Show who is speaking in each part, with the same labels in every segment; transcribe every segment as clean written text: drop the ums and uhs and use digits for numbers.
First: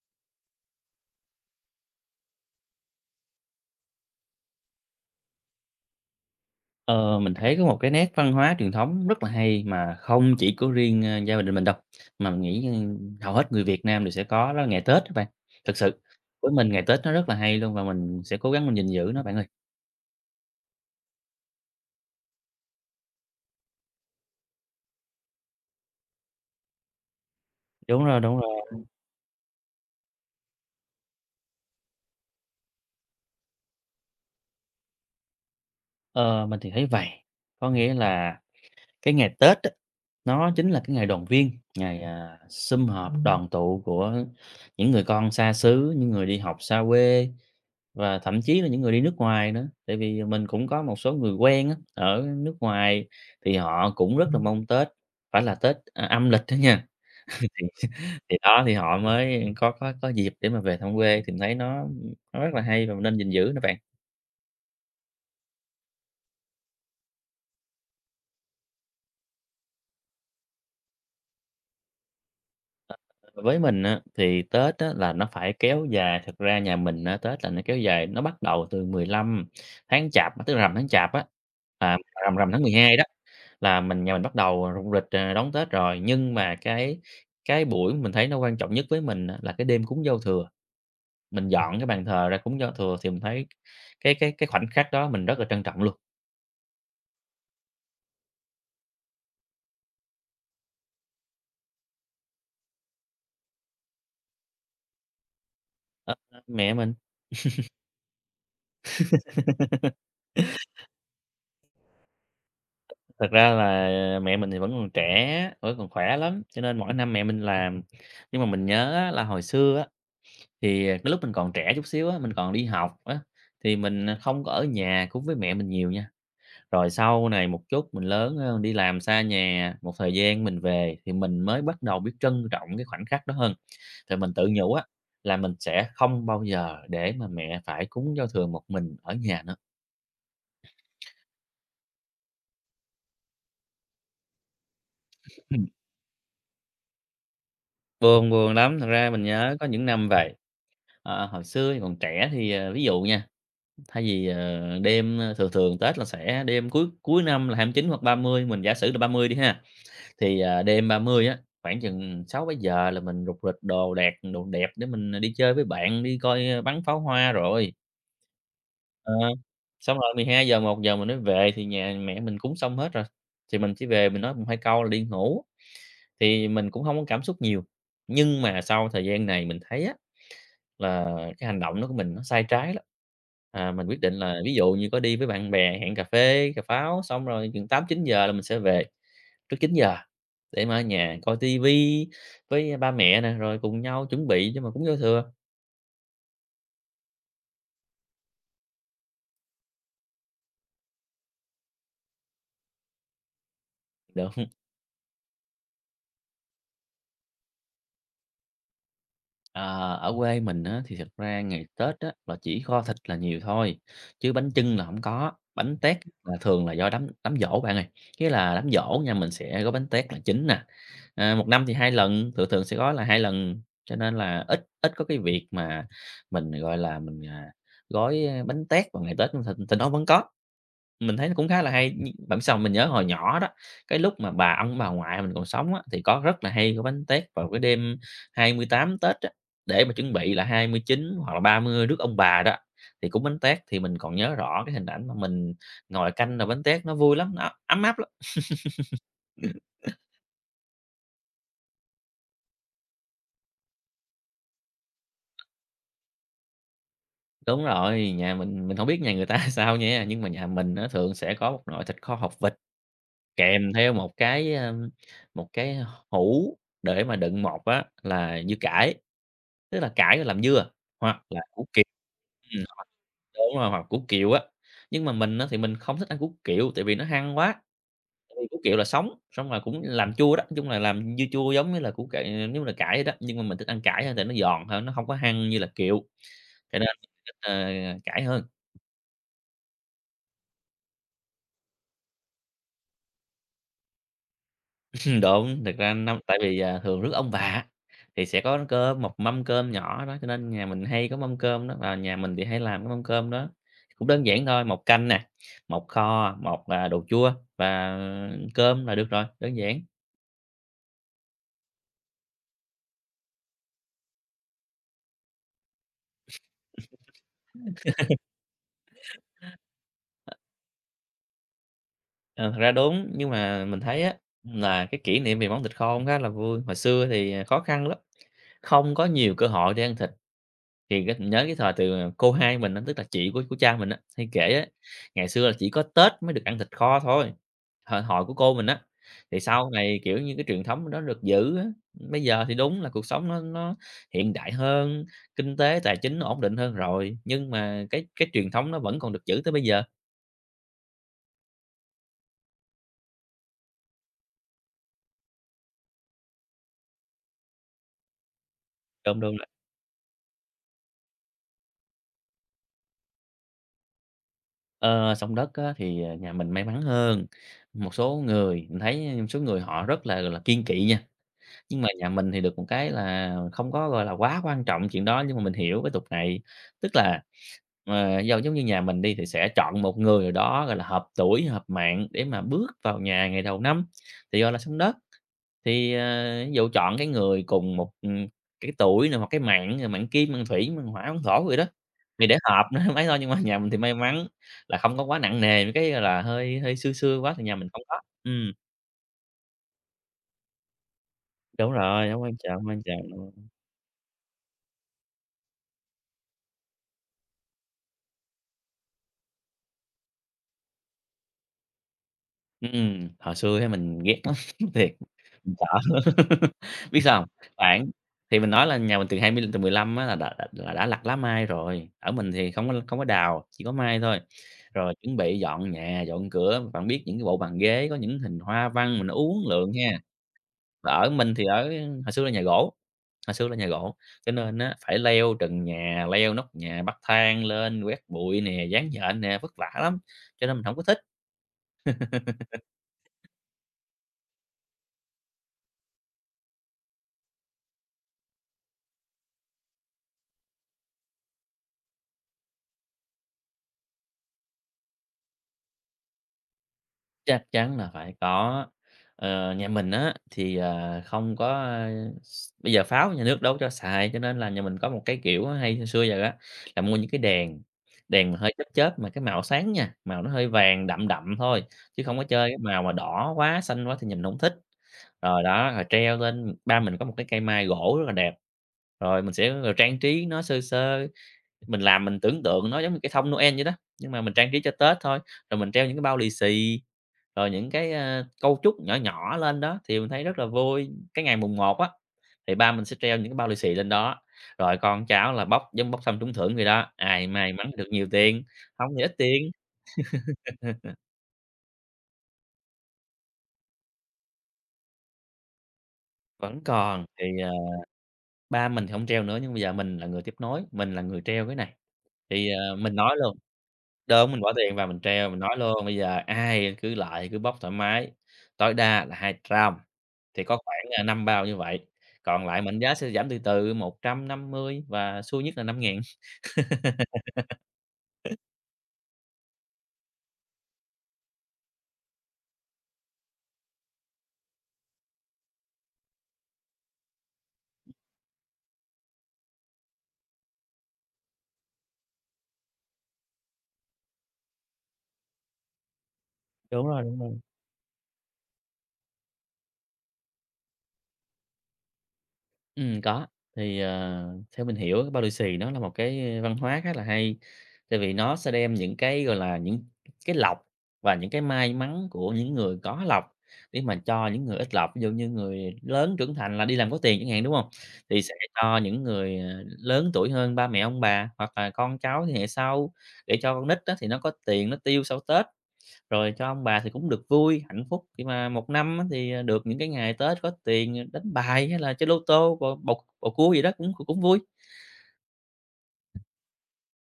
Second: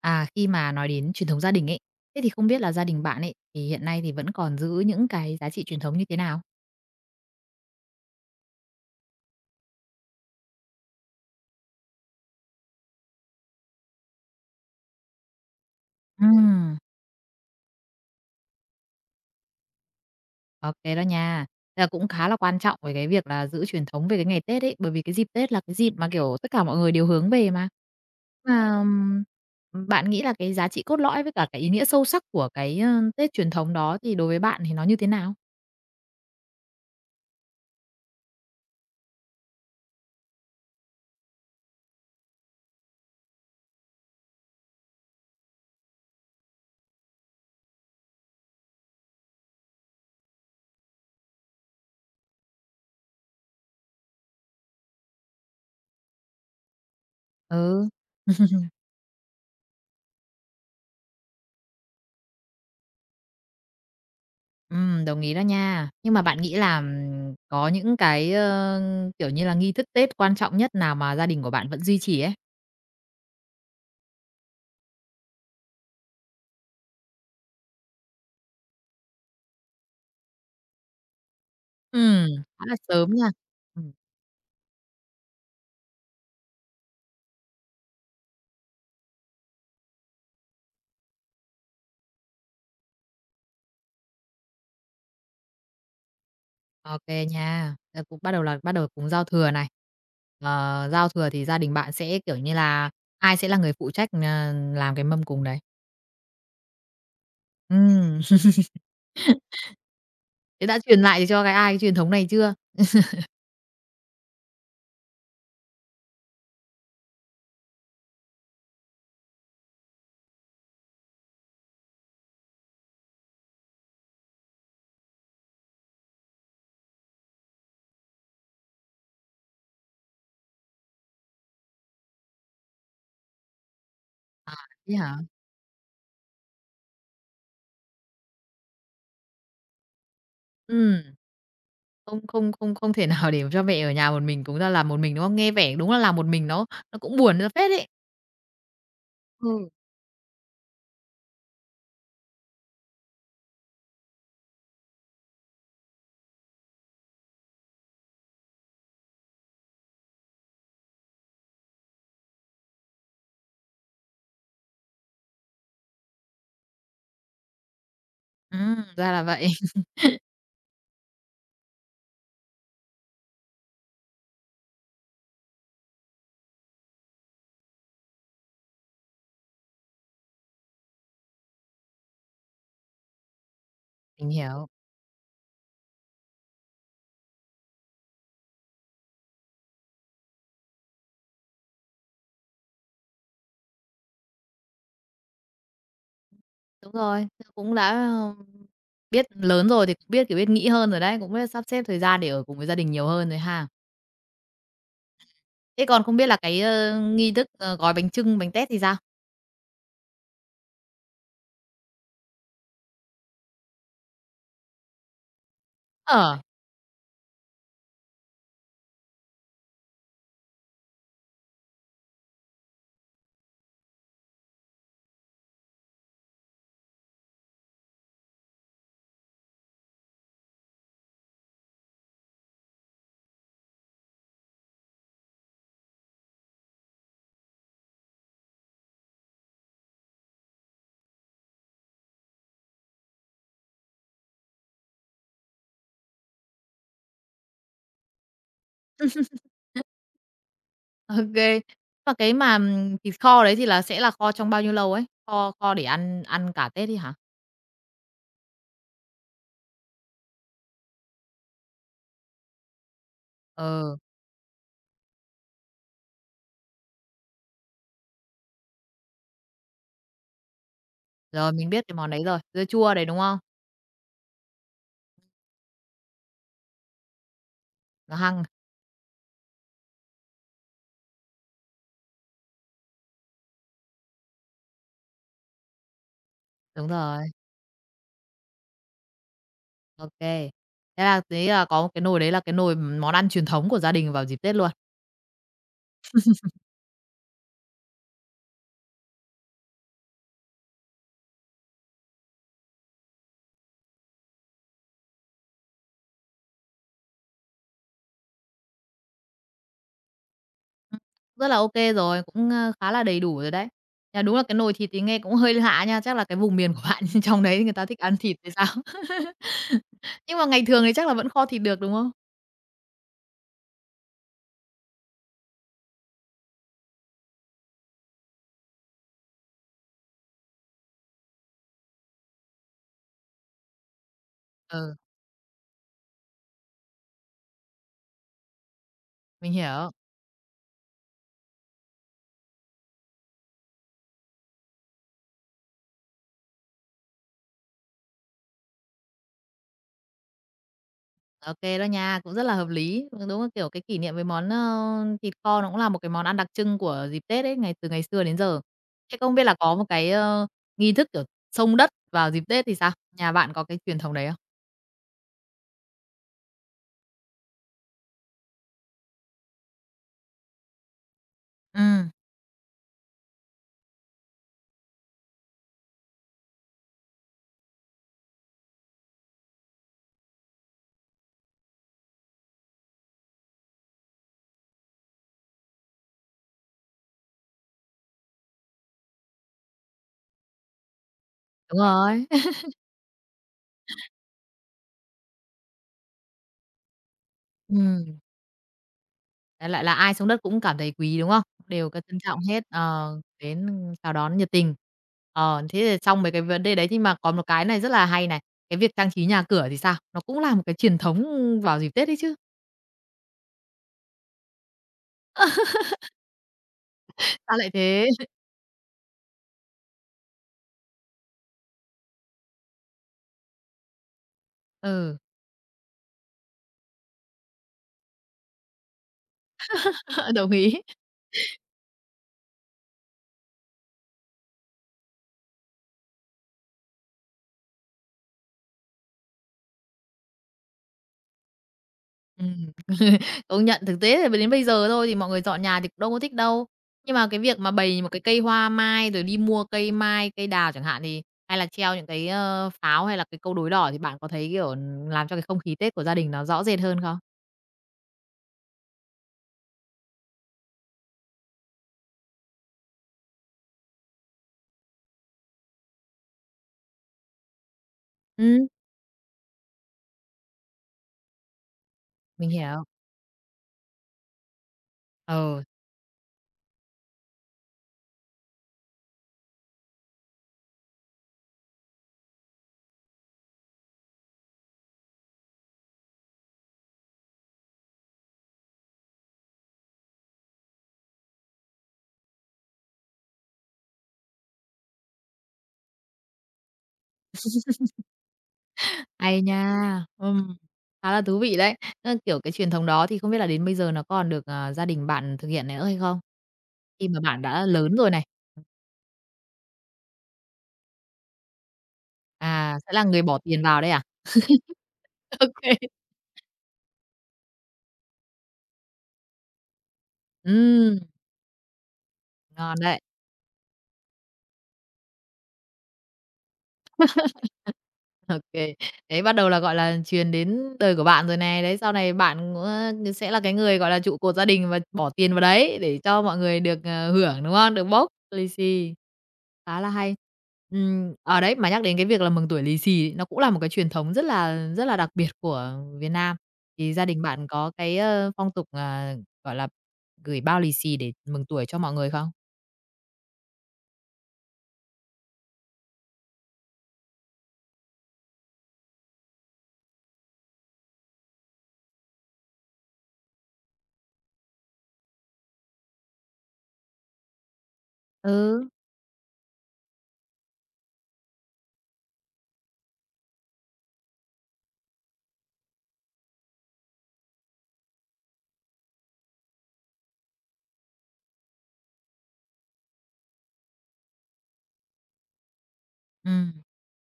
Speaker 1: À, khi mà nói đến truyền thống gia đình ấy, thế thì không biết là gia đình bạn ấy thì hiện nay thì vẫn còn giữ những cái giá trị truyền thống như thế nào?
Speaker 2: Ờ, mình thấy có một cái nét văn hóa truyền thống rất là hay mà không chỉ của riêng, gia đình mình đâu, mà mình nghĩ, hầu hết người Việt Nam đều sẽ có, đó là ngày Tết các bạn. Thực sự, với mình
Speaker 1: Ừm,
Speaker 2: ngày Tết nó rất là hay luôn và mình sẽ cố gắng mình gìn giữ nó bạn ơi.
Speaker 1: ô đó nha. Thế là cũng khá là quan trọng về cái việc là giữ truyền thống về cái ngày Tết ấy, bởi vì cái dịp Tết là cái dịp mà, kiểu, tất cả mọi người đều hướng về mà.
Speaker 2: Đúng rồi, đúng rồi.
Speaker 1: Mà, bạn nghĩ là cái giá trị cốt lõi với cả cái ý nghĩa sâu sắc của cái, Tết truyền thống đó thì đối với bạn thì nó như thế nào?
Speaker 2: Ờ, mình thì thấy vầy, có nghĩa là cái ngày Tết á, nó chính là cái ngày đoàn viên, ngày, sum họp đoàn tụ của những người con xa xứ, những người đi học xa quê và thậm chí là những người đi nước ngoài nữa. Tại vì mình cũng có một số người quen á, ở nước ngoài thì họ cũng rất là mong Tết, phải là Tết, âm lịch đó nha, thì
Speaker 1: Ừ.
Speaker 2: thì đó, thì họ mới có dịp để mà về thăm quê thì mình thấy nó rất là hay và mình nên gìn giữ nó bạn.
Speaker 1: Đồng ý đó nha. Nhưng mà bạn nghĩ là, có những cái, kiểu như là, nghi thức Tết quan trọng nhất nào mà gia đình của bạn vẫn duy trì ấy?
Speaker 2: Với mình á, thì Tết á, là nó phải kéo dài, thực ra nhà mình á, Tết là nó kéo dài, nó bắt đầu từ 15 tháng Chạp, tức là rằm tháng Chạp á, à,
Speaker 1: Ừm,
Speaker 2: rằm rằm tháng
Speaker 1: khá là
Speaker 2: 12 đó
Speaker 1: sớm nha.
Speaker 2: là
Speaker 1: Ừm,
Speaker 2: nhà mình bắt đầu rục rịch, đón Tết rồi. Nhưng mà cái buổi mình thấy nó quan trọng nhất với mình á, là cái đêm cúng giao thừa, mình dọn cái bàn thờ ra cúng giao thừa thì mình thấy cái khoảnh khắc đó mình rất là trân trọng luôn.
Speaker 1: ô nha. Ờ, cũng bắt đầu cúng giao thừa này. Ờ, giao thừa thì gia đình bạn sẽ, kiểu như là, ai sẽ là người phụ trách, làm cái mâm cúng đấy?
Speaker 2: Ờ, mẹ mình,
Speaker 1: Ừm, thế đã truyền lại cho cái ai cái truyền thống này chưa?
Speaker 2: thật ra là mẹ mình thì vẫn còn trẻ, vẫn còn khỏe lắm, cho nên mỗi năm mẹ mình làm. Nhưng mà mình nhớ á, là hồi xưa á thì, cái lúc mình còn trẻ chút xíu á, mình còn đi học á, thì mình, không có ở nhà cùng với mẹ mình nhiều nha. Rồi sau này một chút mình lớn hơn, đi làm xa nhà một thời gian mình về thì mình mới bắt đầu biết trân trọng cái khoảnh khắc đó hơn. Thì mình tự
Speaker 1: À,
Speaker 2: nhủ á,
Speaker 1: thế hả?
Speaker 2: là mình sẽ không bao giờ để mà mẹ phải cúng giao thừa một mình ở nhà nữa.
Speaker 1: Ừm. Không không không không thể nào để cho mẹ ở nhà một mình, cũng ra làm một mình, đúng không? Nghe vẻ đúng là làm một mình nó cũng buồn ra phết ấy.
Speaker 2: Ừ, buồn, buồn lắm, thật ra mình nhớ có
Speaker 1: Ừm.
Speaker 2: những năm vậy, hồi xưa thì còn trẻ thì, ví dụ nha, thay vì, đêm, thường thường Tết là sẽ đêm cuối cuối năm là 29 hoặc 30 mình giả sử là 30 đi ha. Thì, đêm 30 á, khoảng chừng 600 giờ là mình rục rịch đồ đạc đồ đẹp để mình, đi chơi với bạn, đi coi, bắn pháo hoa rồi.
Speaker 1: Ra
Speaker 2: Ờ,
Speaker 1: là vậy.
Speaker 2: xong rồi mười hai giờ một giờ mình mới về thì nhà mẹ mình cúng xong hết rồi, thì mình chỉ về mình nói một hai câu là đi ngủ, thì mình cũng không có cảm xúc nhiều. Nhưng mà sau thời gian này mình thấy á, là cái hành động đó của mình nó sai trái lắm. Mình quyết định
Speaker 1: Mình
Speaker 2: là ví
Speaker 1: hiểu.
Speaker 2: dụ như có đi với bạn bè hẹn cà phê, cà pháo xong rồi chừng tám chín giờ là mình sẽ về. Trước chín giờ để mà ở nhà coi tivi với ba mẹ nè, rồi cùng nhau chuẩn bị chứ mà cúng giao thừa.
Speaker 1: Đúng rồi, cũng đã, biết lớn rồi thì cũng biết, kiểu, biết nghĩ hơn rồi đấy, cũng biết sắp xếp thời gian để ở cùng với gia đình nhiều hơn rồi ha.
Speaker 2: Được.
Speaker 1: Thế còn không biết là cái, nghi thức, gói bánh chưng, bánh tét thì sao?
Speaker 2: Ờ, ở quê mình á thì thật ra ngày Tết á là chỉ kho thịt là nhiều thôi, chứ bánh chưng là không có, bánh tét là
Speaker 1: Ờ,
Speaker 2: thường là do đám đám giỗ bạn ơi. Nghĩa là đám giỗ nha, mình sẽ có bánh tét là chính nè, 1 năm thì 2 lần, thường thường sẽ có là 2 lần, cho nên là ít ít có cái việc mà mình, gọi là, mình, à, gói, bánh tét vào ngày Tết, thì mà nó vẫn có. Mình thấy nó cũng khá là hay, bạn biết sao. Mình nhớ hồi nhỏ đó, cái lúc mà ông bà ngoại mình còn sống á, thì có rất là hay gói bánh tét vào cái đêm 28 Tết á, để mà chuẩn bị là 29 hoặc là 30 rước ông bà đó, thì cũng bánh tét. Thì mình còn nhớ rõ cái hình ảnh mà mình ngồi canh nồi bánh tét nó vui lắm, nó ấm áp lắm.
Speaker 1: ok kê. Và cái mà, thịt kho đấy thì sẽ là kho trong bao nhiêu lâu ấy? Kho kho để ăn ăn cả Tết đi hả?
Speaker 2: Đúng rồi, nhà mình không biết nhà người ta sao nha, nhưng mà nhà mình nó thường sẽ có một nồi thịt kho hột vịt kèm theo
Speaker 1: Ờ
Speaker 2: một cái, một cái hũ để mà đựng một á là dưa cải. Tức là cải rồi làm dưa, hoặc là
Speaker 1: rồi,
Speaker 2: củ
Speaker 1: mình
Speaker 2: kiệu.
Speaker 1: biết cái món đấy rồi, dưa
Speaker 2: Hoặc
Speaker 1: chua đấy, đúng không?
Speaker 2: đúng rồi, hoặc củ kiệu á. Nhưng mà mình á thì mình không thích ăn củ kiệu, tại vì nó hăng quá,
Speaker 1: Nó
Speaker 2: tại
Speaker 1: hăng,
Speaker 2: vì củ kiệu là sống, xong rồi cũng làm chua đó, nói chung là làm dưa chua giống như là củ cải giống là cải vậy đó. Nhưng mà mình thích ăn cải hơn tại nó giòn hơn, nó không có hăng như là kiệu, cho nên
Speaker 1: đúng
Speaker 2: mình
Speaker 1: rồi.
Speaker 2: thích, cải hơn.
Speaker 1: OK kê. Thế là đấy là có cái nồi đấy là cái nồi món ăn truyền thống của gia đình vào dịp Tết luôn.
Speaker 2: Đúng, thực ra tại vì, thường rước ông bà á, thì sẽ có cơm, một mâm cơm nhỏ đó, cho nên nhà mình hay có mâm cơm đó, và nhà mình thì hay làm cái mâm cơm đó. Cũng đơn giản thôi, một canh nè, một kho, một đồ chua và cơm là được rồi, đơn giản.
Speaker 1: Rất là OK rồi, cũng, khá là đầy đủ rồi đấy. À, đúng là cái nồi thịt thì nghe cũng hơi lạ nha, chắc là cái vùng miền của bạn trong đấy người ta thích ăn thịt hay sao? Nhưng mà ngày thường thì chắc là vẫn kho thịt được, đúng không?
Speaker 2: Ờ, thật ra đúng, nhưng mà mình thấy á, là cái kỷ niệm về món thịt kho cũng khá là vui, hồi xưa thì, khó khăn lắm, không có nhiều cơ hội để ăn thịt. Thì cái nhớ cái thời từ cô hai mình á, tức là chị của cha mình á, hay kể á,
Speaker 1: Ừ,
Speaker 2: ngày xưa là chỉ có Tết mới được ăn thịt kho thôi, thời hội của cô mình á. Thì
Speaker 1: mình
Speaker 2: sau
Speaker 1: hiểu.
Speaker 2: này, kiểu như, cái truyền thống đó được giữ á. Bây giờ thì đúng là cuộc sống nó hiện đại hơn, kinh tế tài chính nó ổn định hơn rồi, nhưng mà cái truyền thống nó vẫn còn được giữ tới bây giờ.
Speaker 1: OK đó nha, cũng rất là hợp lý. Ừ, đúng là, kiểu, cái kỷ niệm với món, thịt kho nó cũng là một cái món ăn đặc trưng của dịp Tết ấy, ngày từ ngày xưa đến giờ. Thế
Speaker 2: Đúng,
Speaker 1: không
Speaker 2: đúng
Speaker 1: biết
Speaker 2: rồi.
Speaker 1: là có một cái, nghi thức, kiểu, xông đất vào dịp Tết thì sao? Nhà bạn có cái truyền thống đấy không?
Speaker 2: Ờ, sông đất á, thì, nhà mình may mắn hơn, một số người mình thấy, số người họ rất là, gọi là, kiêng kỵ nha. Nhưng
Speaker 1: Ừ.
Speaker 2: mà nhà mình thì được một cái là không có, gọi là, quá quan trọng chuyện đó, nhưng mà mình hiểu cái tục này. Tức là, do giống như nhà mình đi thì sẽ chọn một người nào đó, gọi là, hợp tuổi, hợp mạng để mà bước vào nhà ngày đầu năm, thì, gọi là, sông đất. Thì, ví dụ chọn cái người cùng một, cái tuổi nè, hoặc cái mạng, rồi mạng kim, mạng thủy, mạng hỏa, mạng thổ vậy đó,
Speaker 1: Đúng
Speaker 2: thì
Speaker 1: rồi.
Speaker 2: để hợp nữa mới thôi. Nhưng mà nhà mình thì may mắn là không có quá nặng nề mấy cái, gọi là, hơi hơi xưa xưa quá thì nhà mình không có.
Speaker 1: Ừ, đại loại là ai xông đất cũng cảm thấy quý, đúng không?
Speaker 2: Đúng
Speaker 1: Đều có
Speaker 2: rồi,
Speaker 1: trân
Speaker 2: hổng quan
Speaker 1: trọng
Speaker 2: trọng,
Speaker 1: hết,
Speaker 2: hông quan trọng.
Speaker 1: đến chào đón nhiệt tình. Ờ, thế thì xong mấy cái vấn đề đấy nhưng mà có một cái này rất là hay này, cái việc trang trí nhà cửa thì sao? Nó cũng là một cái truyền thống vào dịp Tết đấy chứ.
Speaker 2: Hồi xưa thì mình ghét lắm, thiệt, mình sợ. Biết sao hông?
Speaker 1: Sao lại
Speaker 2: Khoảng
Speaker 1: thế?
Speaker 2: thì mình nói là nhà mình từ 20 từ 15 á là đã lặt lá mai rồi, ở mình thì không có đào, chỉ có mai thôi. Rồi chuẩn
Speaker 1: Ừ.
Speaker 2: bị dọn nhà, dọn cửa, bạn biết những cái bộ bàn ghế có những hình hoa văn mình uốn lượn ha.
Speaker 1: Ờ, đồng ý.
Speaker 2: Và ở mình thì hồi xưa là nhà gỗ, hồi xưa là nhà gỗ, cho nên á phải leo trần nhà, leo nóc nhà, bắt thang lên, quét bụi nè, dán nhện nè, vất vả lắm, cho nên mình không có thích.
Speaker 1: Ừm, công nhận thực tế thì đến bây giờ thôi thì mọi người dọn nhà thì cũng đâu có thích đâu. Nhưng mà cái việc mà bày một cái cây hoa mai, rồi đi mua cây mai, cây đào chẳng hạn thì hay là treo những cái, pháo hay là cái câu đối đỏ thì bạn có thấy, kiểu, làm cho cái không khí Tết của gia đình nó rõ rệt hơn không?
Speaker 2: Chắc chắn là phải có. Nhà mình á, thì, không có, ơ, s bây giờ pháo nhà nước đâu cho xài, cho nên là nhà mình có một cái kiểu hay xưa xưa giờ á, là mua những cái đèn, đèn mà hơi chớp
Speaker 1: Ừm.
Speaker 2: chớp mà cái màu sáng nha, màu nó hơi vàng đậm đậm thôi, chứ không có chơi
Speaker 1: Mình
Speaker 2: cái màu
Speaker 1: hiểu.
Speaker 2: mà đỏ quá, xanh quá thì nhìn không thích. Rồi
Speaker 1: Ờ
Speaker 2: đó, rồi treo lên ba mình có một cái cây mai gỗ rất là đẹp, rồi mình sẽ, trang trí nó sơ sơ. Mình tưởng tượng nó giống như cái thông Noel vậy đó, nhưng mà mình trang trí cho Tết thôi, rồi mình treo những cái bao lì xì, rồi những cái, cau trúc nhỏ nhỏ lên đó thì mình thấy rất là vui. Cái ngày mùng một á, thì ba mình sẽ treo những cái bao lì xì lên đó, rồi con cháu là bóc giống bóc thăm trúng thưởng vậy đó, ai may mắn được nhiều tiền, không thì ít
Speaker 1: hay
Speaker 2: tiền.
Speaker 1: nha. Khá là thú vị đấy. Ơ, kiểu, cái truyền thống đó thì không biết là đến bây giờ nó còn được, gia đình bạn thực hiện nữa hay không?
Speaker 2: Vẫn còn,
Speaker 1: Khi mà
Speaker 2: thì,
Speaker 1: bạn
Speaker 2: ờ,
Speaker 1: đã lớn rồi này,
Speaker 2: ba mình thì hông treo nữa nhưng bây giờ mình là người tiếp nối, mình là người treo cái này, thì
Speaker 1: à, sẽ
Speaker 2: mình
Speaker 1: là
Speaker 2: nói
Speaker 1: người
Speaker 2: luôn.
Speaker 1: bỏ tiền vào đây à?
Speaker 2: Đúng, mình bỏ tiền vào mình treo, mình
Speaker 1: Ô.
Speaker 2: nói luôn: "Bây giờ ai cứ lại cứ bóc thoải mái, tối đa là 200." Thì có khoảng
Speaker 1: Ừm,
Speaker 2: 5 bao như vậy, còn lại
Speaker 1: ngon
Speaker 2: mệnh giá
Speaker 1: đấy.
Speaker 2: sẽ giảm từ từ 150 và xui nhất là năm 000.
Speaker 1: Ô kê. Đấy, bắt đầu là, gọi là, truyền đến đời của bạn rồi này. Đấy, sau này bạn, sẽ là cái người, gọi là, trụ cột gia đình và bỏ tiền vào đấy để cho mọi người được, hưởng, đúng không? Được bốc lì xì. Khá là hay. Ờ, đấy, mà nhắc đến cái việc là mừng tuổi lì xì nó cũng là một cái truyền thống rất là đặc biệt của Việt Nam.
Speaker 2: Đúng
Speaker 1: Thì
Speaker 2: rồi,
Speaker 1: gia
Speaker 2: đúng
Speaker 1: đình
Speaker 2: rồi.
Speaker 1: bạn có cái, phong tục, gọi là, gửi bao lì xì để mừng tuổi cho mọi người không?
Speaker 2: Có. Thì theo mình hiểu cái bao lì xì nó là một cái văn hóa khá là hay, tại vì nó sẽ đem những cái, gọi là, những cái lộc và những cái may mắn của những người có lộc để mà cho những người ít lộc. Ví dụ như người lớn trưởng thành là đi làm có tiền chẳng hạn, đúng không? Thì sẽ
Speaker 1: Ừ.
Speaker 2: cho những người lớn tuổi hơn ba mẹ, ông bà hoặc là con cháu thế hệ sau, để cho con nít á thì nó có tiền nó tiêu sau Tết. Rồi cho ông bà thì cũng được vui, hạnh phúc khi mà một năm á thì được những cái ngày Tết có tiền, đánh bài hay là chơi lô tô, bầu bầu bầu cua gì đó cũng cũng vui.
Speaker 1: Ừm.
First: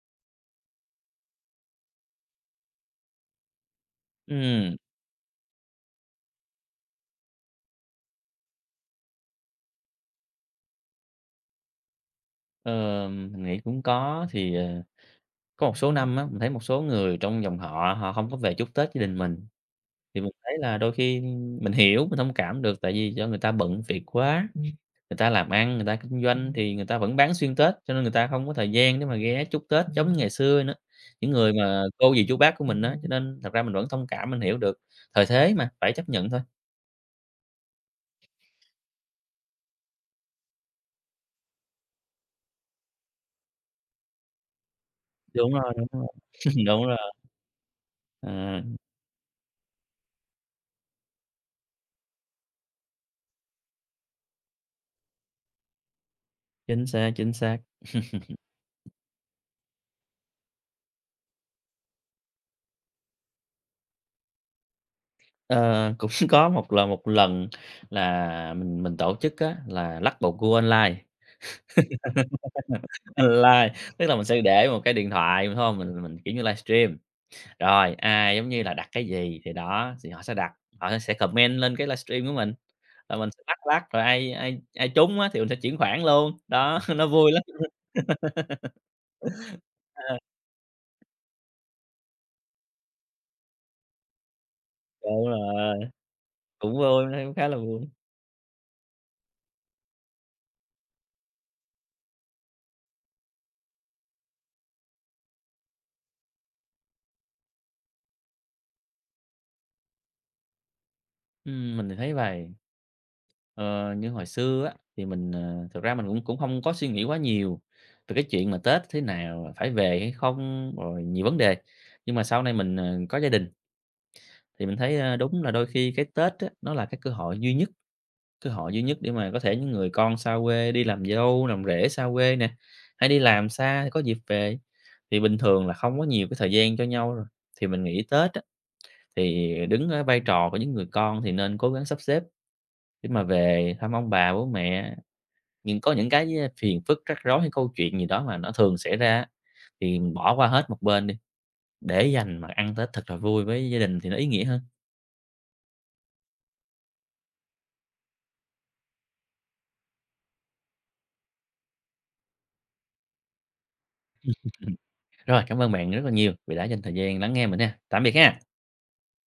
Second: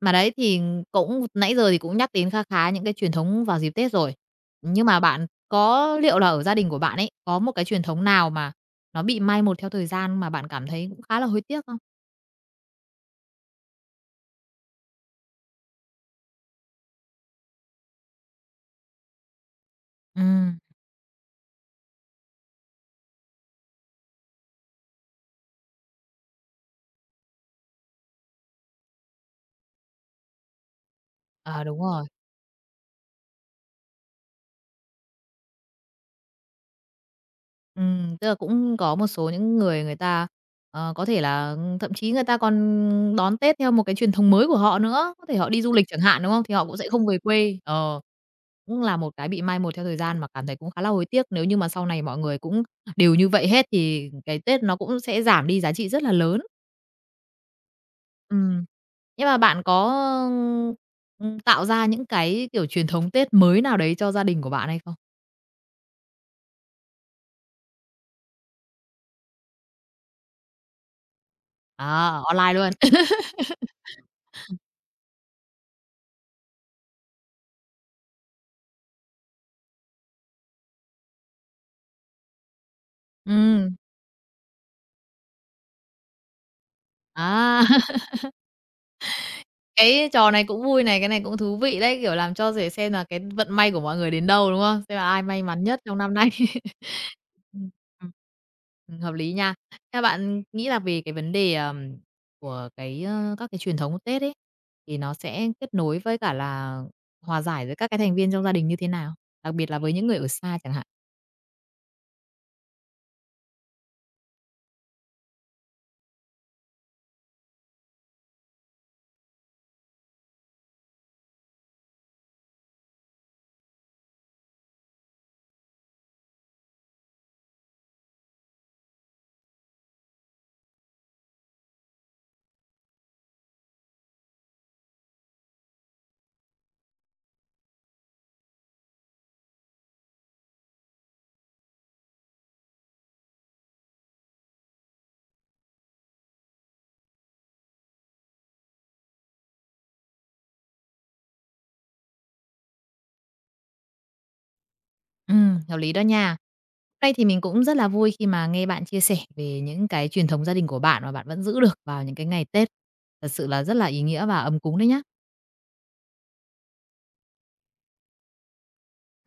Speaker 1: Mà đấy, thì cũng nãy giờ thì cũng nhắc đến kha khá những cái truyền thống vào dịp Tết rồi.
Speaker 2: Ừm,
Speaker 1: Nhưng mà bạn có liệu là ở gia đình của bạn ấy, có một cái truyền thống nào mà nó bị mai một theo thời gian mà bạn cảm thấy cũng khá là hối tiếc không?
Speaker 2: ờ, mình nghĩ cũng có, thì có một số năm á, mình thấy một số người trong dòng họ họ không có về chúc Tết gia đình mình. Thì mình thấy
Speaker 1: Ừm,
Speaker 2: là đôi khi mình hiểu, mình thông cảm được, tại vì do người ta bận việc quá, người ta làm ăn, người ta kinh doanh thì người ta vẫn bán xuyên Tết, cho nên người ta không có thời gian để mà ghé chúc Tết giống như ngày xưa nữa. Những người
Speaker 1: ờ, đúng
Speaker 2: mà
Speaker 1: rồi.
Speaker 2: cô dì, chú bác của mình á, cho nên thật ra mình vẫn thông cảm, mình hiểu được, thời thế mà, phải chấp nhận thôi.
Speaker 1: Tức là cũng có một số những người người ta, có thể là thậm chí người ta còn đón Tết theo một cái truyền thống mới của họ nữa, có thể họ
Speaker 2: Đúng
Speaker 1: đi
Speaker 2: rồi,
Speaker 1: du
Speaker 2: đúng
Speaker 1: lịch chẳng
Speaker 2: rồi.
Speaker 1: hạn, đúng không? Thì họ cũng
Speaker 2: Đúng
Speaker 1: sẽ
Speaker 2: rồi,
Speaker 1: không về quê. Ờ,
Speaker 2: à,
Speaker 1: cũng là một cái bị mai một theo thời gian mà cảm thấy cũng khá là hối tiếc. Nếu như mà sau này mọi người cũng đều như vậy hết thì cái Tết nó cũng sẽ giảm đi giá trị rất là lớn.
Speaker 2: chính xác, chính xác.
Speaker 1: Ừm. Nhưng mà bạn có, tạo ra những cái, kiểu, truyền thống Tết mới nào đấy cho gia đình của bạn hay không?
Speaker 2: Ờ, cũng có một lần là mình tổ chức á là lắc bầu cua online.
Speaker 1: À, online luôn.
Speaker 2: Ờ, Live, tức là mình sẽ để một cái điện thoại, đúng hông? Mình kiểu như, livestream, rồi ai giống như là đặt cái gì thì đó, thì họ sẽ đặt, họ sẽ comment lên cái livestream của mình, rồi mình sẽ lắc
Speaker 1: Ừm,
Speaker 2: lắc, rồi ai ai ai trúng á thì mình sẽ chuyển khoản luôn, đó, nó vui lắm.
Speaker 1: à. Cái
Speaker 2: Ờ,
Speaker 1: trò này cũng vui này, cái này cũng thú vị đấy, kiểu, làm cho rể xem là cái vận may của mọi người đến đâu, đúng không? Xem là ai
Speaker 2: đúng
Speaker 1: may mắn
Speaker 2: rồi,
Speaker 1: nhất trong năm nay.
Speaker 2: cũng vui, thấy cũng khá là
Speaker 1: Ừm,
Speaker 2: vui.
Speaker 1: ừm. Hợp lý nha. Theo bạn nghĩ là về cái vấn đề, của cái, các cái truyền thống của Tết ấy, thì nó sẽ kết nối với cả là hòa giải với các cái thành viên trong gia đình như thế nào? Đặc biệt là với những người ở xa chẳng hạn.
Speaker 2: Mình thì thấy vậy. Ờ, như hồi xưa á, thì mình, thực ra mình cũng cũng không có suy nghĩ quá nhiều về cái chuyện mà Tết thế nào, phải về hay không, rồi nhiều vấn đề. Nhưng mà sau này mình, có gia đình thì mình thấy, đúng là đôi khi cái Tết á, nó là cái cơ hội duy nhất, cơ hội duy nhất để mà có thể những người con xa quê đi làm dâu, làm rể xa quê nè, hay đi làm xa thì có dịp về. Thì bình thường là không có nhiều cái thời gian cho nhau rồi, thì mình nghĩ Tết á, thì đứng ở vai trò của những người con thì nên cố gắng sắp xếp để mà về thăm ông bà, bố mẹ, nhưng có những cái, phiền phức, rắc rối hay câu chuyện gì đó mà nó thường xảy ra á, thì mình bỏ qua hết một bên đi, để dành mà ăn Tết thật là vui với gia đình thì nó ý nghĩa hơn.
Speaker 1: Hợp lý đó nha. Nay thì mình cũng rất là vui khi mà nghe bạn chia sẻ về những cái truyền thống gia đình của bạn mà bạn vẫn giữ được vào những cái ngày Tết. Thật sự là rất là ý nghĩa và ấm cúng đấy nhá.
Speaker 2: Rồi, cảm ơn bạn rất là nhiều vì đã dành thời gian lắng nghe mình nha. Tạm biệt ha.
Speaker 1: Cảm